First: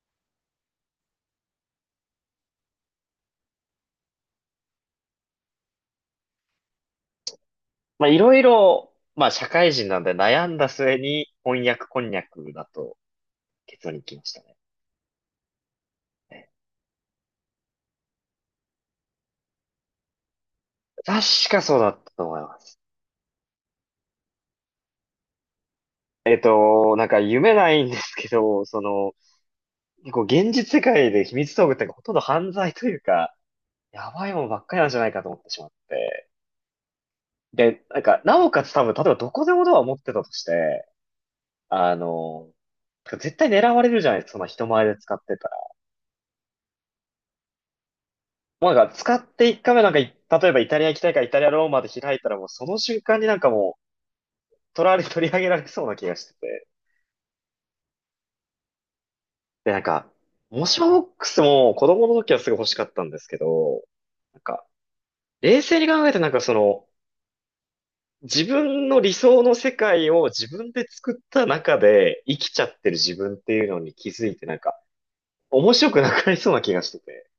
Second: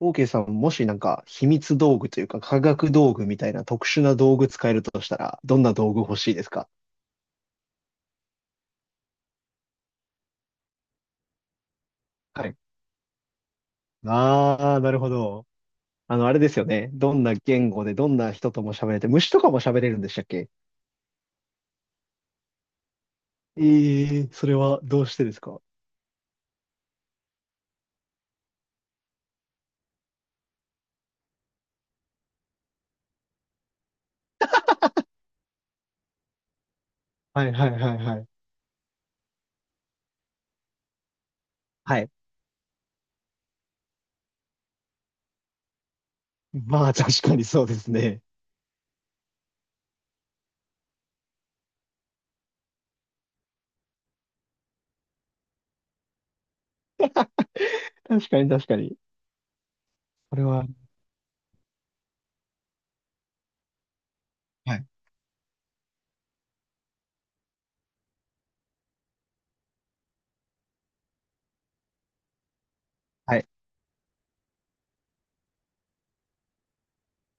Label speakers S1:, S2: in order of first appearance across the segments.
S1: オーケーさん、もし秘密道具というか科学道具みたいな特殊な道具使えるとしたら、どんな道具欲しいですか？
S2: まあ、いろいろ、まあ、社会人なんで悩んだ末に、翻訳こんにゃ
S1: は
S2: く
S1: い。
S2: だと結論に来ましたね。
S1: ああ、なるほど。あれですよね。どんな言語でどんな人とも喋れて、虫とかも喋れるんでしたっけ？
S2: 確かそうだったと思います。
S1: ええ、それはどうしてですか？
S2: なんか夢ないんですけど、その、結構現実世界で秘密道具ってほとんど犯罪というか、やばいもんばっかりなんじゃないかと思ってしまって。
S1: はいはいは
S2: で、
S1: い
S2: なん
S1: は
S2: か、
S1: い。
S2: なおかつ多分、例えばどこでもドアを持ってたとして、あ
S1: はい。
S2: の、絶対狙われるじゃないですか、その人前で使ってたら。
S1: まあ、確かにそうですね。
S2: もうなんか使って1回目なんかい、例えばイタリア行きたいからイタリアローマで開いたらもうその瞬間になんかもう取り上げられそうな気がしてて。
S1: 確かに確かに。
S2: で、なんか、
S1: これ
S2: モ
S1: は、
S2: ションボックスも子供の時はすごい欲しかったんですけど、なんか、
S1: はい。
S2: 冷静に考えてなんかその、自分の理想の世界を自分で作った中で生きちゃってる自分っ
S1: はい。
S2: ていうのに気づいてなんか、面白くなくなりそうな気がしてて。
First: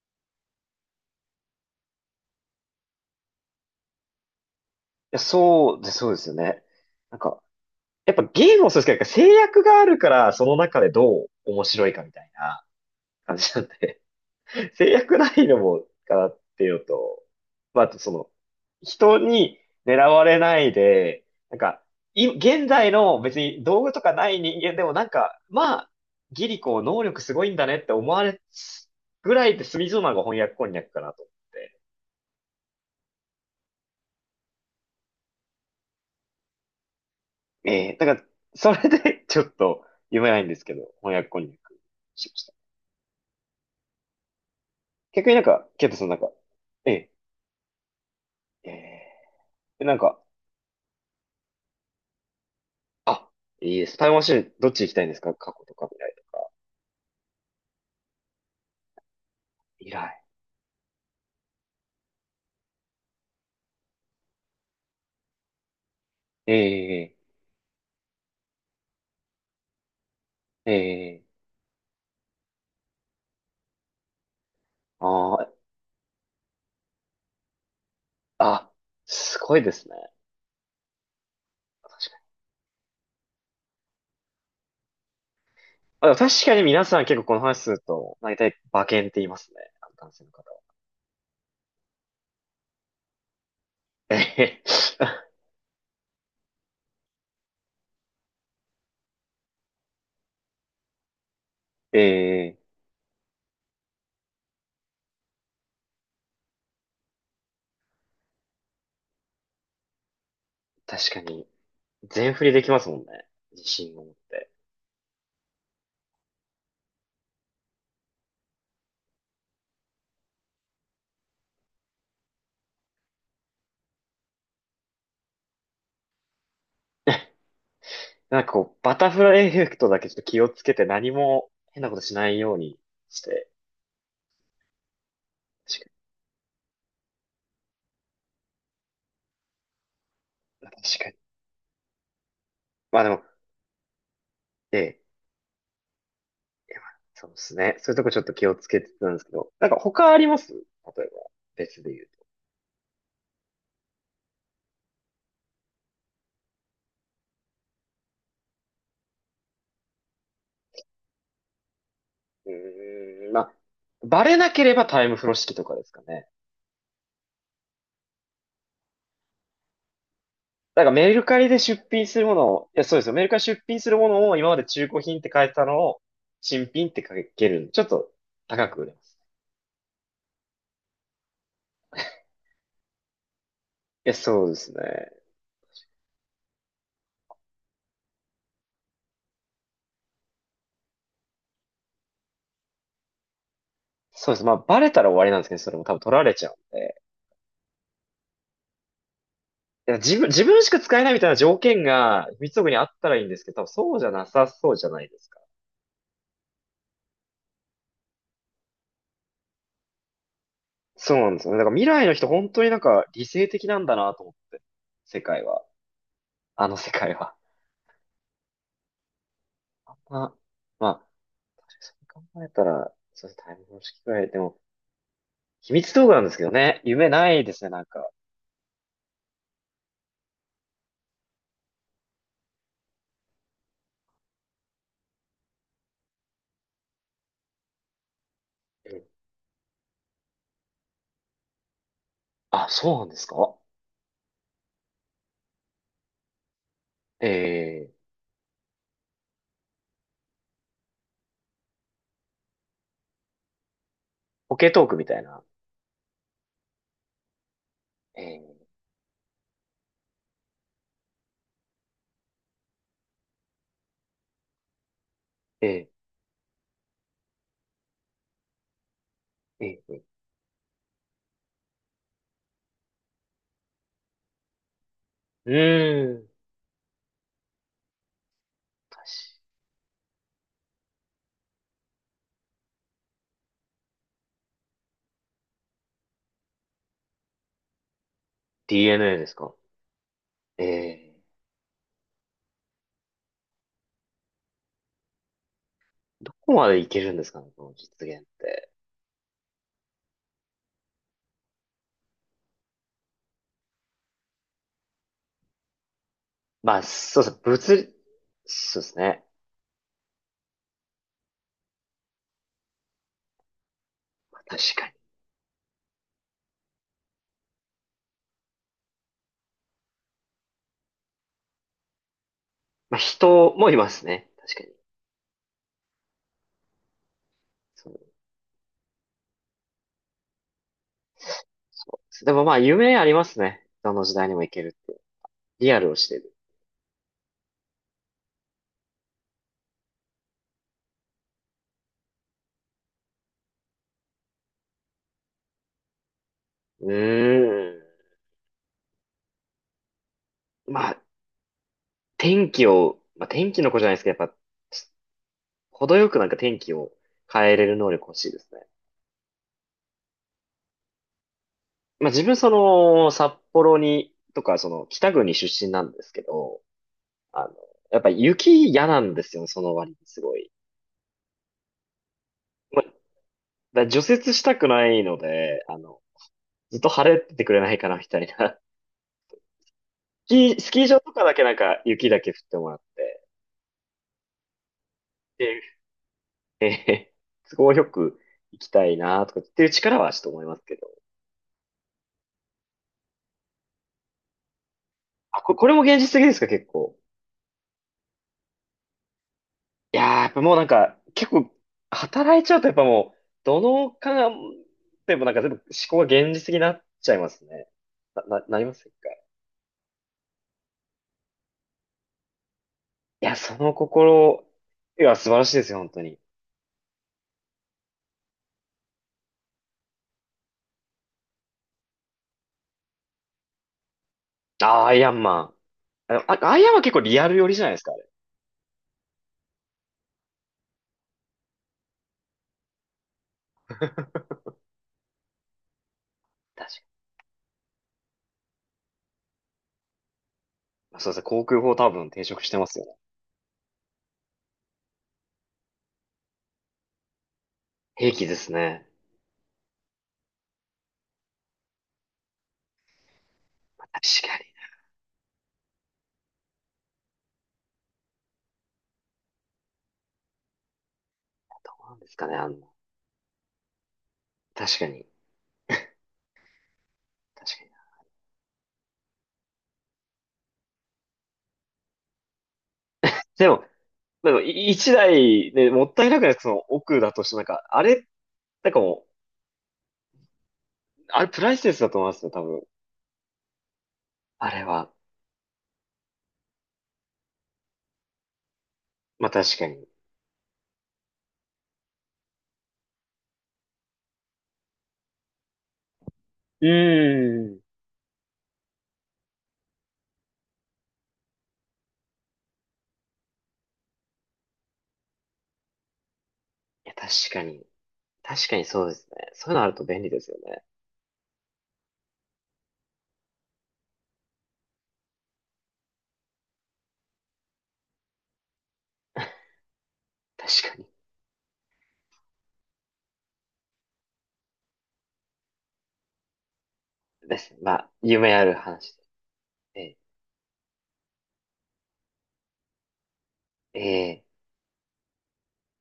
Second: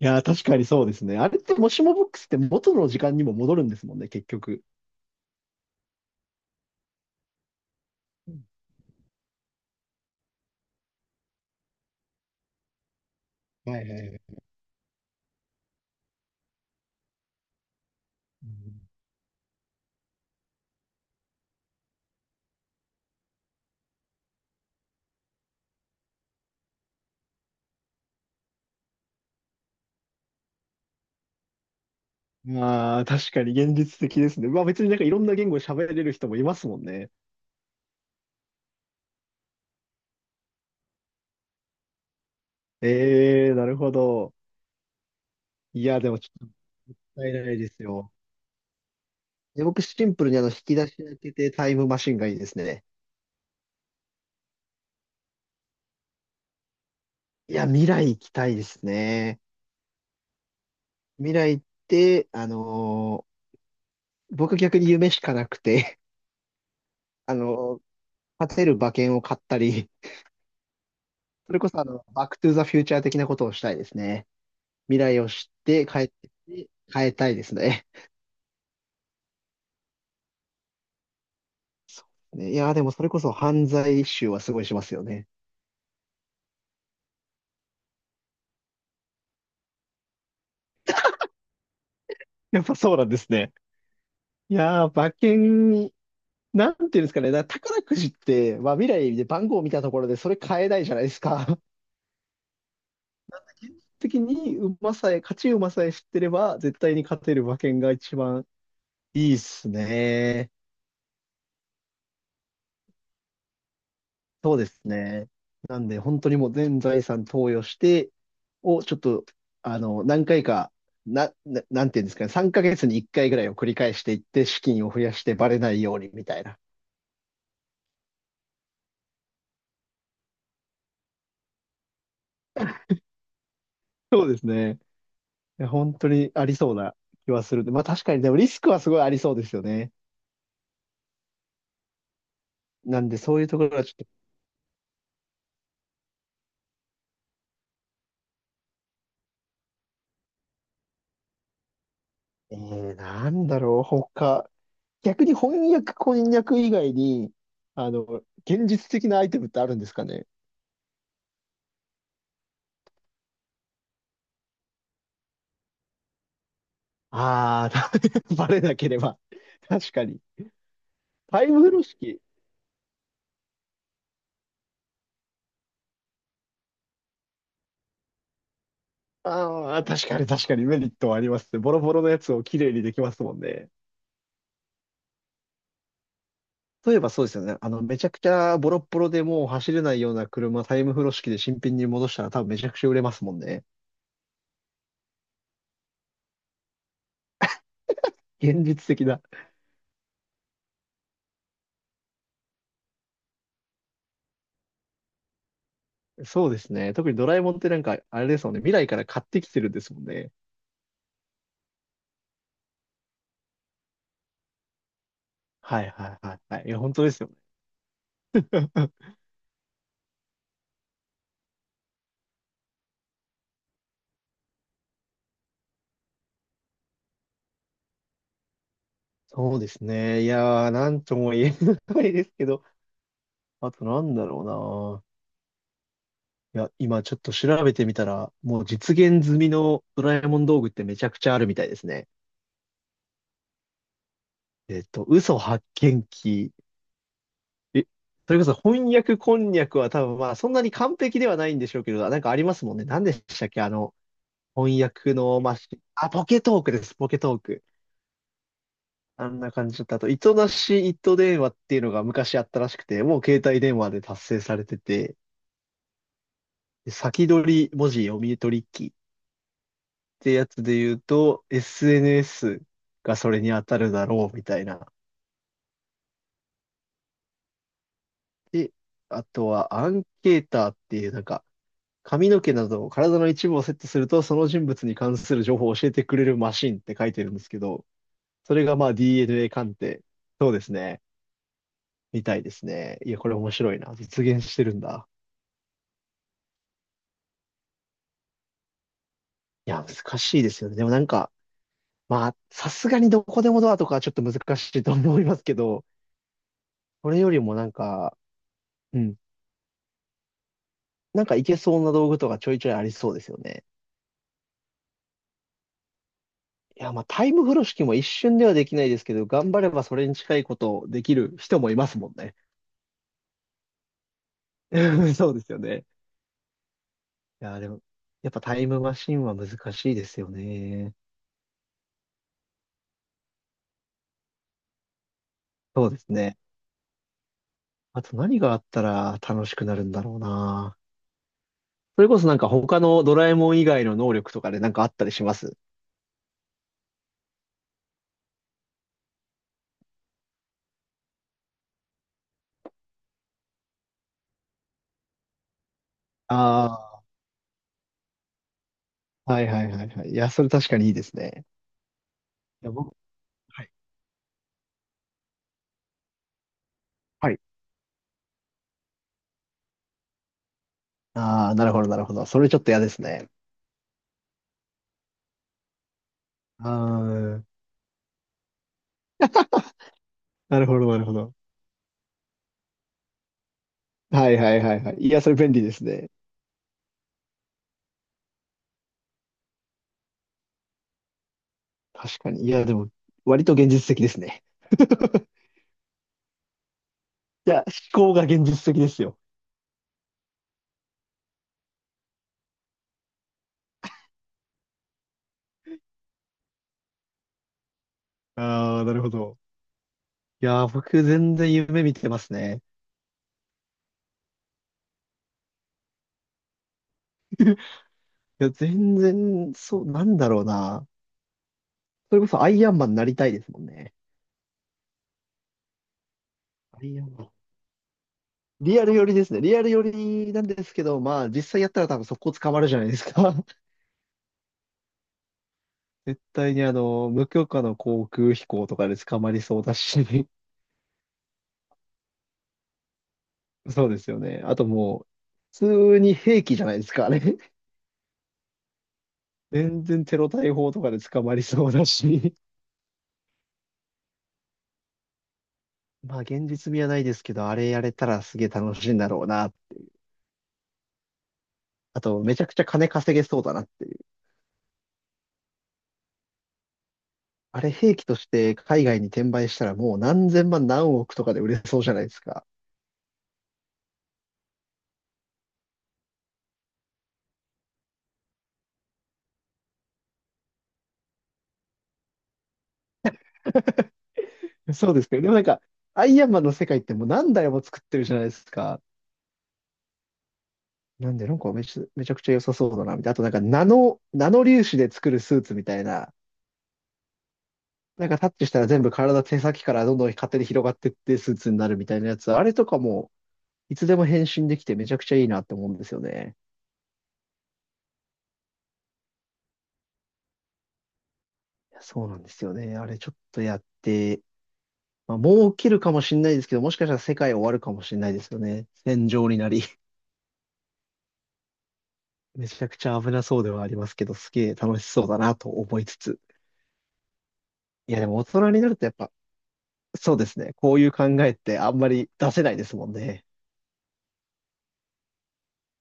S1: いやー、確かにそうですね。あれって、もしもボックスって元の時間にも戻るんですもんね、結局。
S2: いや、そうですよね。なんか、やっぱ
S1: うん。
S2: ゲームもそうですけど、制約があるから、その中でどう面白いかみたいな感じなん
S1: はいは
S2: で、
S1: いはい。
S2: 制約ないのもかなっていうのと、まあ、あとその、
S1: うん。
S2: 人に狙われないで、なんか、現在の別に道具とかない人間でもなんか、まあ、ギリコ能力すごいんだねって思われぐらいで済みそうなのが翻訳こんにゃくかなと思って。
S1: まあ、確かに現実的ですね。まあ別にいろんな言語喋れる人もいますもんね。
S2: ええだから、それでちょっと読めないんですけど、翻訳こんにゃくしました。
S1: ええー、なるほど。
S2: 逆になんか、
S1: い
S2: ケイト
S1: や、
S2: さん
S1: で
S2: なん
S1: もち
S2: か、
S1: ょっともっ
S2: ええ、
S1: たいないですよ。
S2: え
S1: で、僕
S2: え、なん
S1: シン
S2: か、
S1: プルに引き出し開けてタイムマシンがいいですね。
S2: あ、いいです。タイムマシン、どっち行きたいんですか過去とか未来とか。
S1: いや、未来行きたいですね。
S2: 未来。
S1: 未来って、僕逆に夢しかなくて、
S2: ええ、
S1: あのー勝てる馬券を買ったり、
S2: ええ、
S1: それこそバックトゥーザフューチャー的なことをしたいですね。未
S2: あ
S1: 来を知
S2: ー、
S1: って帰ってきて変えたいですね。
S2: あ、すごいですね。
S1: ね、いやー、でもそれこそ犯罪集はすごいしますよね。
S2: あ、でも確かに皆さん結構この話すると、大体馬券って言いますね。あの男性の方は。
S1: やっぱそうなんですね。
S2: え
S1: い
S2: え、
S1: やー、馬券、なんていうんですかね、だから宝くじって、まあ、未来で番号を見たところでそれ買えないじゃないですか。
S2: ええ、
S1: 時に馬さえ、勝ち馬さえ知ってれば、絶対に勝てる馬券が一番いいっすね。
S2: 確かに、全振りできますもんね。自信を持って。
S1: そうですね。なんで、本当にもう全財産投与して、をちょっと、何回か、なんていうんですかね、3ヶ月に1回ぐらいを繰り返していって、資金を増やしてバレないようにみたいな。
S2: なんかこう、バタフライエフェクトだけちょっと気をつけて何も変なことしないようにして。
S1: そうですね。いや、
S2: 確か
S1: 本当にありそうな気はするんで。まあ確かに、でもリスクはすごいありそうですよね。
S2: に、確かに。ま
S1: な
S2: あ
S1: ん
S2: で
S1: で
S2: も、
S1: そういうところはちょっ
S2: ええ、いやまあそうですね。そういうとこちょっと気をつけてたんですけど、なんか他あります例えば、別で言うと。
S1: と、なんだろう、他。逆に翻訳、こんにゃく以外に、あの、現実的なアイテムってあるんですかね。
S2: うーん、まあ、バレなければタイム風呂敷とかですかね。
S1: ああ、バレなければ。確かに。
S2: だからメルカ
S1: タ
S2: リ
S1: イ
S2: で
S1: ム風呂
S2: 出品す
S1: 敷。
S2: るものを、いや、そうですよ。メルカリ出品するものを今まで中古品って書いてたのを、新品って書けるんで、ちょっと高く売れます。
S1: ああ、確かに確かにメリットはありますね。ボロボロのやつをきれいにできますもんね。
S2: いや、そうですね。
S1: 例えばそうですよね。めちゃくちゃボロッボロでもう走れないような車、タイム風呂式で新品に戻したら多分めちゃくちゃ売れますもんね。
S2: そうです。まあ、バレたら終わりなんですけど、それも多分取られちゃうんで。
S1: 現実的だ。
S2: いや、自分しか使えないみたいな条件が、三つ奥にあったらいいんですけど、多分そうじゃなさそうじゃないですか。
S1: そうですね。特にドラえもんって、あれですもんね。未来から買ってきてるんですもんね。
S2: そうなんですよね。だから未来の人本当になんか理性的なんだなと思って。世界は。
S1: はいはいはいはい。
S2: あ
S1: い
S2: の
S1: や、
S2: 世
S1: 本当で
S2: 界
S1: すよね。
S2: は。まあ、まあ、そう考えたら、そうですね、タイム方式くらい。でも、秘密道具なんですけどね。夢ないですね、なんか。
S1: そうですね。いやー、なんとも言えないですけど、あとなんだろうな。いや、今ちょっと調べてみたら、もう
S2: う
S1: 実
S2: ん、
S1: 現済みのドラえもん道具ってめちゃくちゃあるみたいですね。
S2: あ、そうなんですか。
S1: えっと、嘘発見器、え、
S2: ええ、
S1: それこそ翻訳こんにゃくは多分まあそんなに完璧ではないんでしょうけど、ありますもんね。何でしたっけ
S2: ポケ
S1: 翻
S2: トークみ
S1: 訳
S2: たい
S1: の
S2: な。
S1: マシン。あ、ポケトークです、ポケトーク。
S2: え
S1: あんな感じだったあと、糸なし糸電話っていうのが昔あったらしくて、もう携帯電話で達成されてて、
S2: え、え
S1: で先取り文字読み取り機っ
S2: ー、えー、え
S1: てやつで言うと、SNS がそれに当たるだろうみたいな。
S2: ー、うーん。
S1: で、
S2: 確か
S1: あとはアンケーターっていう髪の毛など体の一部をセットすると、その人物に関する情報を教えてくれるマシンって書いてるんですけど、それがまあ
S2: DNA です
S1: DNA
S2: か。
S1: 鑑定。そうで
S2: え
S1: すね。
S2: え、
S1: みたいですね。いや、これ面白いな。実現してるんだ。
S2: どこまでいけるんですかね、この実現って。
S1: いや、難しいですよね。でもまあ、さすがにどこでもドアとかはちょっと難しいと思いますけど、
S2: まあ、
S1: これ
S2: そうで
S1: よ
S2: す
S1: り
S2: ね、
S1: も
S2: 物理、そうです
S1: うん。
S2: ね。
S1: いけそうな道具とかちょいちょいありそうですよね。
S2: まあ確かに。
S1: いや、まあ、タイム風呂敷も一瞬ではできないですけど、頑張ればそれに近いことできる人もいますもんね。
S2: まあ、人もいますね。確かに。
S1: そうですよね。いやー、でも、
S2: そう、
S1: やっぱタイムマシンは難しいですよね。
S2: そうです。でもまあ、夢ありますね。どの時代にも行けるって。リア
S1: そう
S2: ルを
S1: です
S2: してる。
S1: ね。あと何があったら楽しくなるんだろうな。それこそ他のドラえもん以外の能力とかであったりします？
S2: うーん。まあ、天気を、まあ、天気の子じゃないですけど、やっぱ、程よくなんか天気を
S1: あ
S2: 変えれる能力欲しいですね。
S1: あー、はいはいはいはい。いや、それ確かにいいですね。
S2: まあ、自分そ
S1: いや、僕、
S2: の、札
S1: はい。
S2: 幌に、とか、その、北国出身なんですけど、
S1: はい。
S2: あの、やっぱ雪嫌なんですよね、その割にすごい。
S1: ああ、なるほどなるほど。それちょっと嫌
S2: まあ、
S1: で
S2: だか
S1: すね。
S2: ら除雪したくないので、あの、
S1: あ
S2: ずっと晴れて
S1: あ、
S2: てくれないかな、みたいな
S1: なる
S2: ス
S1: ほ
S2: キー
S1: どな
S2: 場
S1: る
S2: と
S1: ほ
S2: かだ
S1: ど。
S2: けなんか雪だけ降ってもらって、
S1: はいはいはいはい。いや、それ便利で
S2: で、
S1: すね。
S2: え都合よく行きたいなとかっていう力はちょっと思いますけど。
S1: 確かに。いや、でも、割と現実的ですね。
S2: あ、これも現実的ですか、結構。
S1: いや、思考が現実的ですよ。
S2: いやー、やっぱもうなんか、結構、働いちゃうとやっぱもう、どのかでもなんか全部思考が現実的になっちゃいますね。なりま
S1: ああ、
S2: せん
S1: なるほ
S2: か。い
S1: ど。いやー、僕全然夢見てますね。
S2: や、その心、いや、素晴らしいですよ、本当に。
S1: いや、全然、そう、なんだろうな。それこそアイアンマンになりたいですもんね。
S2: あー、アイアンマン。あの、アイアンマ
S1: ア
S2: ン結
S1: イ
S2: 構
S1: アン
S2: リ
S1: マ
S2: ア
S1: ン。
S2: ル寄りじゃないですか、あれ。
S1: リアル寄りですね。リアル寄りなんですけど、まあ、実際やったら多分速攻捕まるじゃないですか。絶対に
S2: 確か
S1: 無許可の航空飛行とかで捕まりそうだし。
S2: に。そうですね、航空法多分転職してますよね。
S1: そうですよね。あともう、普通に兵器じゃないですか、あれ。
S2: 兵器ですね。
S1: 全然テロ対法とかで捕まりそうだし。
S2: 確かに。
S1: まあ、現実味はないですけど、あれやれたらすげえ楽しいんだろうな。
S2: どうなん
S1: あ
S2: です
S1: と、
S2: か
S1: め
S2: ね、
S1: ちゃ
S2: あ
S1: く
S2: の、
S1: ちゃ金稼げそうだなっていう。
S2: 確かに。確
S1: あ
S2: か
S1: れ、
S2: に。
S1: 兵器として海外に転売したらもう何千万何億とかで売れそうじゃないですか。
S2: でも、でも、一台ね、もったいなくないその奥だとして、なんか、あれ、なんかもう、あれプライスレスだと思いますよ、多分。あれ
S1: そ
S2: は。
S1: うですけど、でもアイアンマンの世界ってもう何台も作ってるじゃないですか。
S2: まあ確かに。う
S1: なんで、めちゃくちゃ良さそうだな、みたいな。あとナノ粒子で作るスーツみたいな。
S2: ーん。い
S1: タッチしたら全部体手先からどんどん勝手に広がってってスーツになるみたいなやつ。あれとかも、いつでも変身できてめちゃくちゃいいなって思うんですよね。
S2: や、確かに。確かにそうですね。そういうのあると便利ですよね。
S1: いやそうなんですよね。あれちょっとやって、まあ、もう起きるかもしれないですけど、もしかしたら世界終わるかもしれないですよね。戦場になり。
S2: 確かに。
S1: めちゃくちゃ危なそうではありますけど、すげえ楽しそうだなと思いつつ。
S2: です。まあ、
S1: いや、でも大
S2: 夢あ
S1: 人
S2: る
S1: になるとや
S2: 話
S1: っ
S2: で。
S1: ぱ、
S2: ええ。
S1: そうですね。こういう考えってあんまり出せないですもんね。
S2: ええ